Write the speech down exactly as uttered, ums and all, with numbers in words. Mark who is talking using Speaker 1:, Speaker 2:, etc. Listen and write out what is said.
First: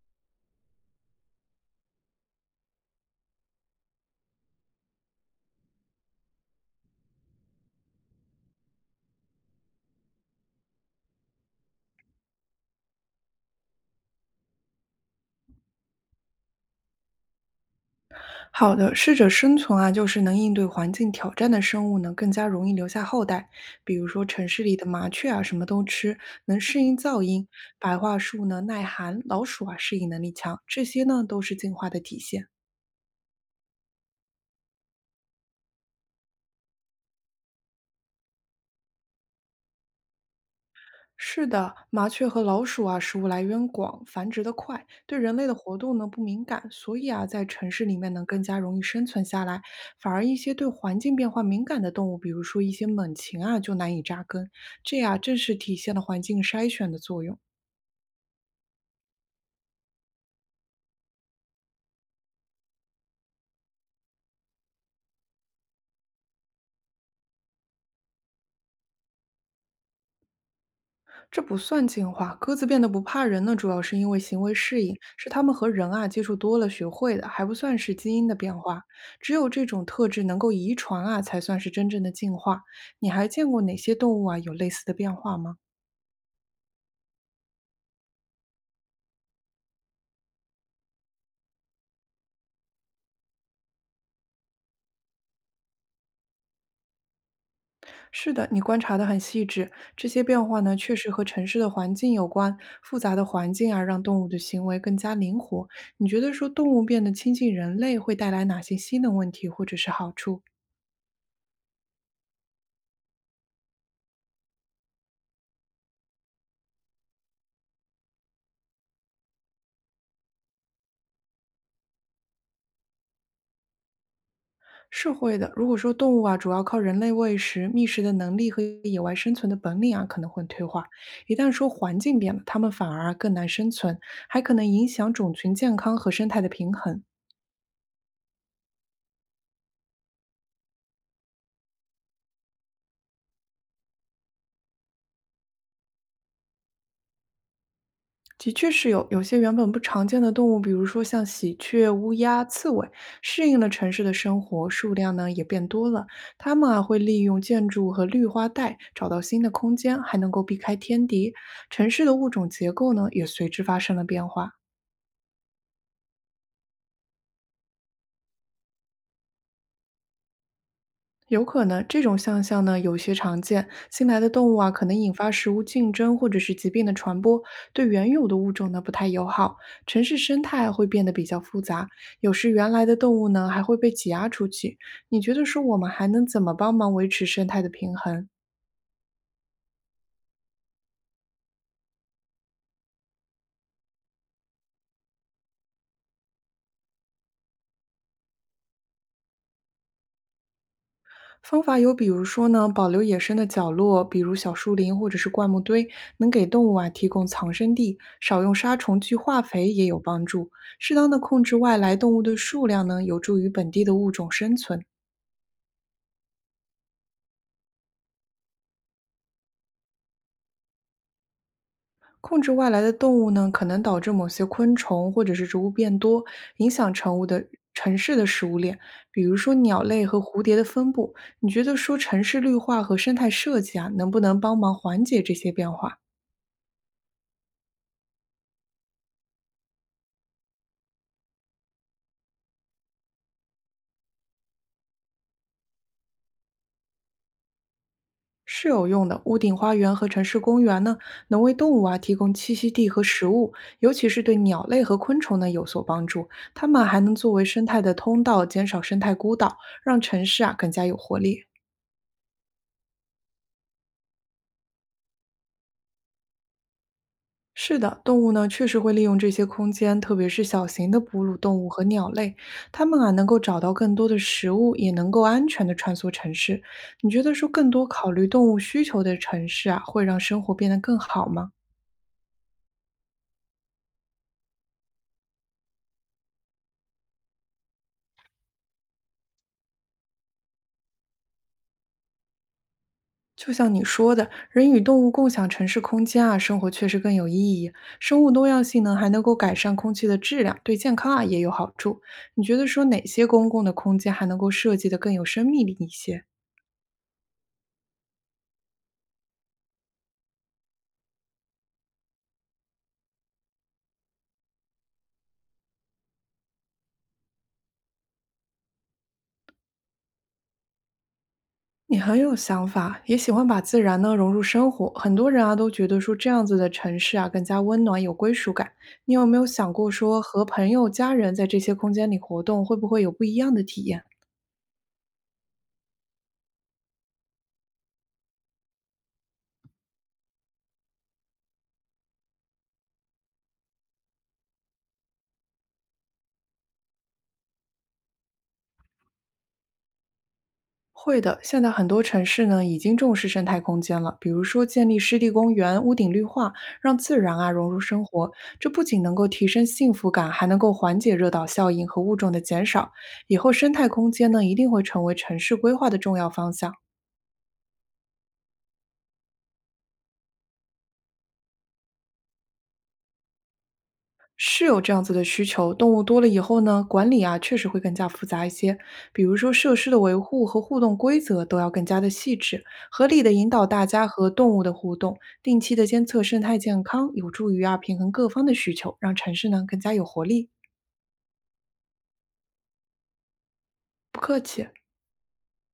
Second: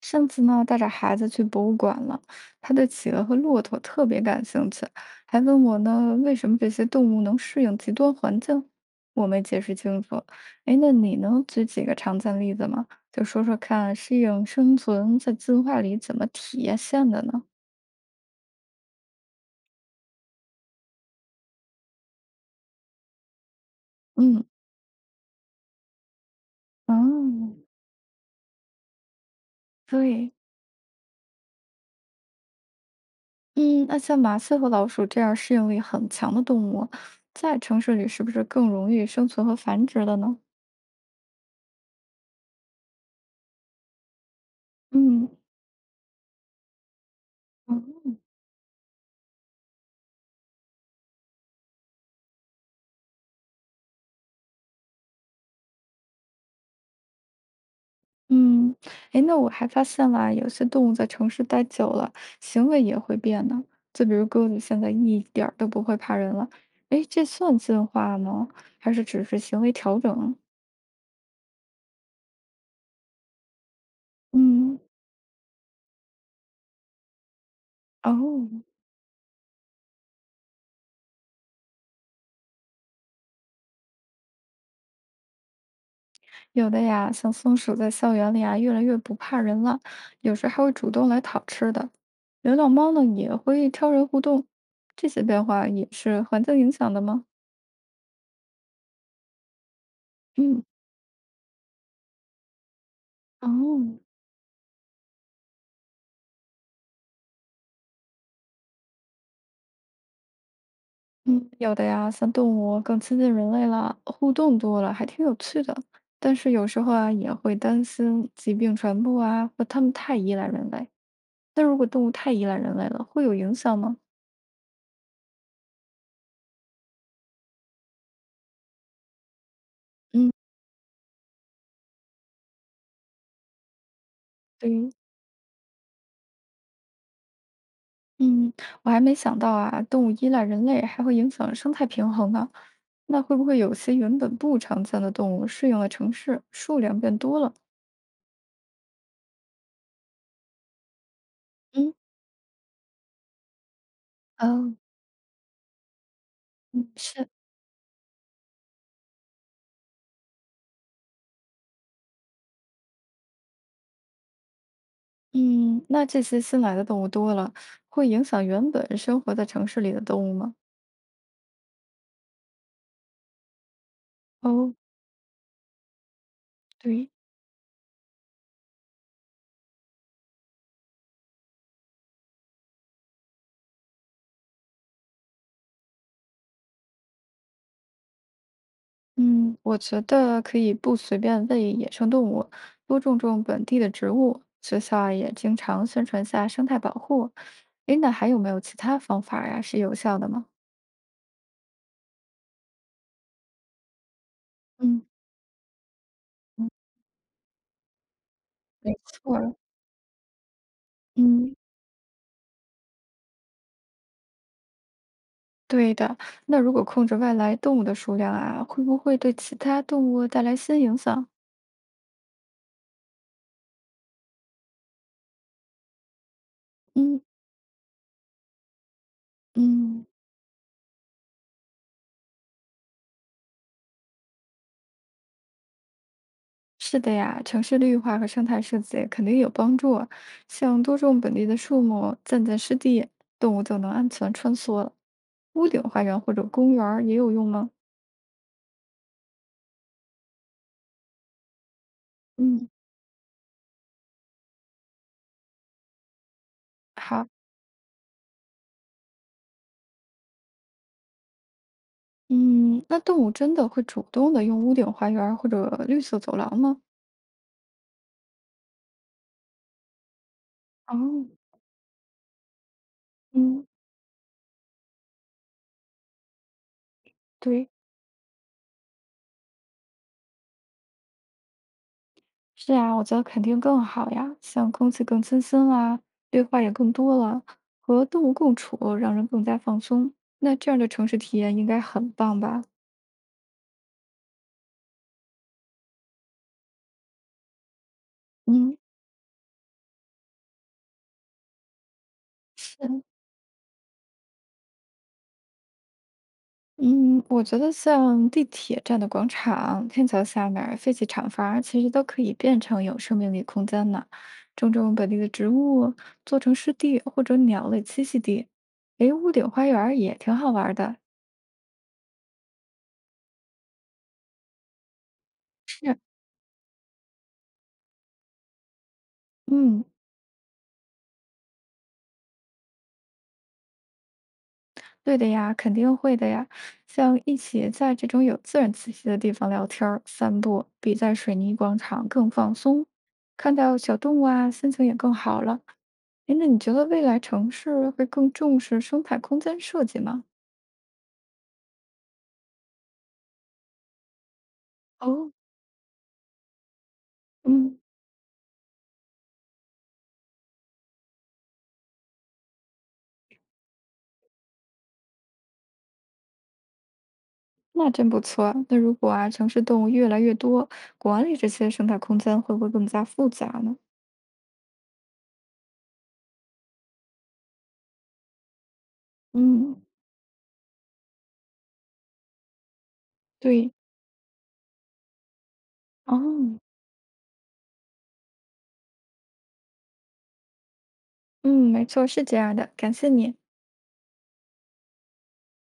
Speaker 1: 上次呢，带着孩子去博物馆了，他对企鹅和骆驼特别感兴趣，还问我呢，为什么这些动物能适应极端环境？我没解释清楚。哎，那你能举几个常见例子吗？就说说看，适应生存在进化里怎么体现的呢？
Speaker 2: 好的，适者生存啊，就是能应对环境挑战的生物呢，更加容易留下后代。比如说
Speaker 1: 嗯，
Speaker 2: 城市里的麻雀啊，什么都吃，能适
Speaker 1: 哦，
Speaker 2: 应噪音；白桦树呢，耐寒；老鼠啊，适应能
Speaker 1: 对，
Speaker 2: 力强。这些呢，都是进化的体现。
Speaker 1: 嗯，那像麻雀和老鼠这样适应力很强的动物，在城市里是不是更容易生存和繁殖了呢？
Speaker 2: 是的，麻雀和老鼠啊，食物来源广，繁殖的快，对
Speaker 1: 嗯
Speaker 2: 人类的活动呢不敏感，所以啊，在城
Speaker 1: 嗯，
Speaker 2: 市里面
Speaker 1: 哦
Speaker 2: 呢更加容易生存下来。反而一些对环境变化敏感的动物，比如说一些猛禽啊，就难以扎根。这呀、正是体现了环境筛选的作用。
Speaker 1: 嗯，诶，那我还发现啦，有些动物在城市待久了，行为也会变呢。就比如鸽子，现在一点儿都不会怕人了。诶，这算进化吗？还是只是行为调整？
Speaker 2: 这不算进化，鸽子变得不怕人呢，主要是因为行为
Speaker 1: 嗯，
Speaker 2: 适应，是它们和人啊接触多了学会的，还不算是基因的
Speaker 1: 哦，
Speaker 2: 变化。只有这种特质能够遗传啊，才算是真正的进化。你还见过哪些动物啊有类似的变化吗？
Speaker 1: 有的呀，像松鼠在校园里啊，越来越不怕人了，有时还会主动来讨吃的。流浪猫呢，也会挑人互动。这些变化也是环境影响的吗？
Speaker 2: 是的，你观察得很细致，这些变化
Speaker 1: 嗯，
Speaker 2: 呢确实和城市的环境有关。复杂的环境啊，
Speaker 1: 哦。
Speaker 2: 让动物的行为更加灵活。你觉得说动物变得亲近人类会带来哪些新的问题或者是好处？
Speaker 1: 嗯，有的呀，像动物更亲近人类了，互动多了，还挺有趣的。但是有时候啊，也会担心疾病传播啊，或它们太依赖人类。那如果动物太依赖人类了，会有影响吗？
Speaker 2: 是会的。如果说动物啊，主要靠人类喂食、觅食的能力和野外生存的本领啊，可能
Speaker 1: 嗯，
Speaker 2: 会退化。一旦说环境变了，它们反而啊更难生存，还可能
Speaker 1: 对
Speaker 2: 影
Speaker 1: 于
Speaker 2: 响种群健康和生态的平衡。
Speaker 1: 嗯，我还没想到啊，动物依赖人类还会影响生态平衡呢。那会不会有些原本不常见的动物适应了城市，数量变多了？
Speaker 2: 的确是有有些原本不常见的动物，比如说像喜鹊、
Speaker 1: 嗯，
Speaker 2: 乌鸦、刺猬，适应了城市的生活，
Speaker 1: 哦，
Speaker 2: 数量呢也变多了。它们啊
Speaker 1: 嗯，
Speaker 2: 会利
Speaker 1: 是。
Speaker 2: 用建筑和绿化带找到新的空间，还能够避开天敌。城市的物种结构呢也随之发生了变化。
Speaker 1: 嗯，那这些新来的动物多了，会影响原本生活在城市里的动物吗？
Speaker 2: 有可能，这种现象呢有些常见。新来的动物啊，
Speaker 1: 哦，
Speaker 2: 可能引发食物竞争或者是疾病的
Speaker 1: 对，
Speaker 2: 传播，对原有的物种呢不太友好。城市生态啊会变得比较复杂，有时原来的动物呢还会被挤压出去。你觉得说我们还能怎么帮忙维持生态的平衡？
Speaker 1: 嗯，我觉得可以不随便喂野生动物，多种种本地的植物。学校啊也经常宣传下生态保护。诶，那还有没有其他方法呀，是有效的吗？
Speaker 2: 方法有，比如说呢，保留野生的角落，比如小树林
Speaker 1: 嗯，
Speaker 2: 或者是灌木堆，能给动
Speaker 1: 嗯，
Speaker 2: 物啊提供藏身地。少用杀
Speaker 1: 没
Speaker 2: 虫剂、
Speaker 1: 错
Speaker 2: 化
Speaker 1: 儿。
Speaker 2: 肥也有帮助。适当的控
Speaker 1: 嗯，
Speaker 2: 制外来动物的数量呢，有助于本地的物种生存。
Speaker 1: 对的。那如果控制外来动物的数量啊，会不会对其他动物带来新影响？
Speaker 2: 控制外来的动物呢，可能导致某些昆虫或者是植物变多，影响成
Speaker 1: 嗯
Speaker 2: 物的城市的食物链，比如说鸟类
Speaker 1: 嗯。
Speaker 2: 和蝴蝶的分布。你觉得说城市绿化和生态设计啊，能不能帮忙缓解这些变化？
Speaker 1: 是的呀，城市绿化和生态设计肯定有帮助啊，像多种本地的树木，暂建湿地，动物就能安全穿梭了。屋顶花园或者公园儿也有用吗？
Speaker 2: 是有用的。屋顶花园和城市公园呢，能为动物啊提供栖
Speaker 1: 嗯，
Speaker 2: 息地和食物，尤其是对鸟类和昆虫呢有所帮助。它们还能
Speaker 1: 好，
Speaker 2: 作为生态的通道，减少生态孤岛，让城市啊更加有活力。
Speaker 1: 嗯，那动物真的会主动的用屋顶花园儿或者绿色走廊吗？
Speaker 2: 是的，动物呢确实会利用这些空间，特别是小型的哺
Speaker 1: 哦，
Speaker 2: 乳动物和鸟类，它们啊能够找
Speaker 1: 嗯，
Speaker 2: 到更多的食物，也能够安全的穿梭城市。你觉得说更
Speaker 1: 对，
Speaker 2: 多考虑动物需求的城市啊，会让生活变得更好吗？
Speaker 1: 是啊，我觉得肯定更好呀，像空气更清新啦，绿化也更多了，和动物共处让人更加放松。那这样的城市体验应该很棒吧？
Speaker 2: 就像你说的，人与动物共享城市空间啊，生活确实更有意义。生物多样
Speaker 1: 嗯。
Speaker 2: 性呢，还能够改善空气的质量，对健康啊也有好处。你觉得说
Speaker 1: 嗯，
Speaker 2: 哪些公共的空间还能够设计得更有生命力一些？
Speaker 1: 嗯，我觉得像地铁站的广场、天桥下面儿废弃厂房儿其实都可以变成有生命力空间呢。种种本地的植物，做成湿地或者鸟类栖息地。诶，屋顶花园儿也挺好玩儿的。
Speaker 2: 你很有想法，也喜欢把自然呢融入生活。很多人啊都觉
Speaker 1: 是，
Speaker 2: 得说这样子的城市啊更加温暖，有归属感。你有没有想
Speaker 1: 嗯，
Speaker 2: 过说和朋友、家人在这些空间里活动，会不会有不一样的体验？
Speaker 1: 对的呀，肯定会的呀。像一起在这种有自然气息的地方聊天儿、散步，比在水泥广场更放松。看到小动物啊，心情也更好了。哎，那你觉得未来城市会更重视生态空间设计吗？
Speaker 2: 会的，现在很多城市呢已经重视生态空间了，比如说建立湿
Speaker 1: 哦，
Speaker 2: 地公园、屋顶绿化，让自然啊融
Speaker 1: 嗯，
Speaker 2: 入生活。这不仅能够提升幸福感，还能够缓解热岛效应和物种的减少。以后生态空间呢一定会成为城市规划的重要方向。
Speaker 1: 那真不错啊那如果啊，城市动物越来越多，管理这些生态空间会不会更加复杂呢？
Speaker 2: 是有这样子的需求，动物多了以后呢，管理啊确实会更加复杂一些。比如说设
Speaker 1: 嗯，
Speaker 2: 施的维护和互动规则都要更加的细致，合理的引导
Speaker 1: 对，
Speaker 2: 大家和动物的互动，定期的监测生态
Speaker 1: 哦，
Speaker 2: 健康，有助于啊平衡各方的需求，让城市呢更加有活力。
Speaker 1: 嗯，没错，是这样的。感谢你。
Speaker 2: 不客气。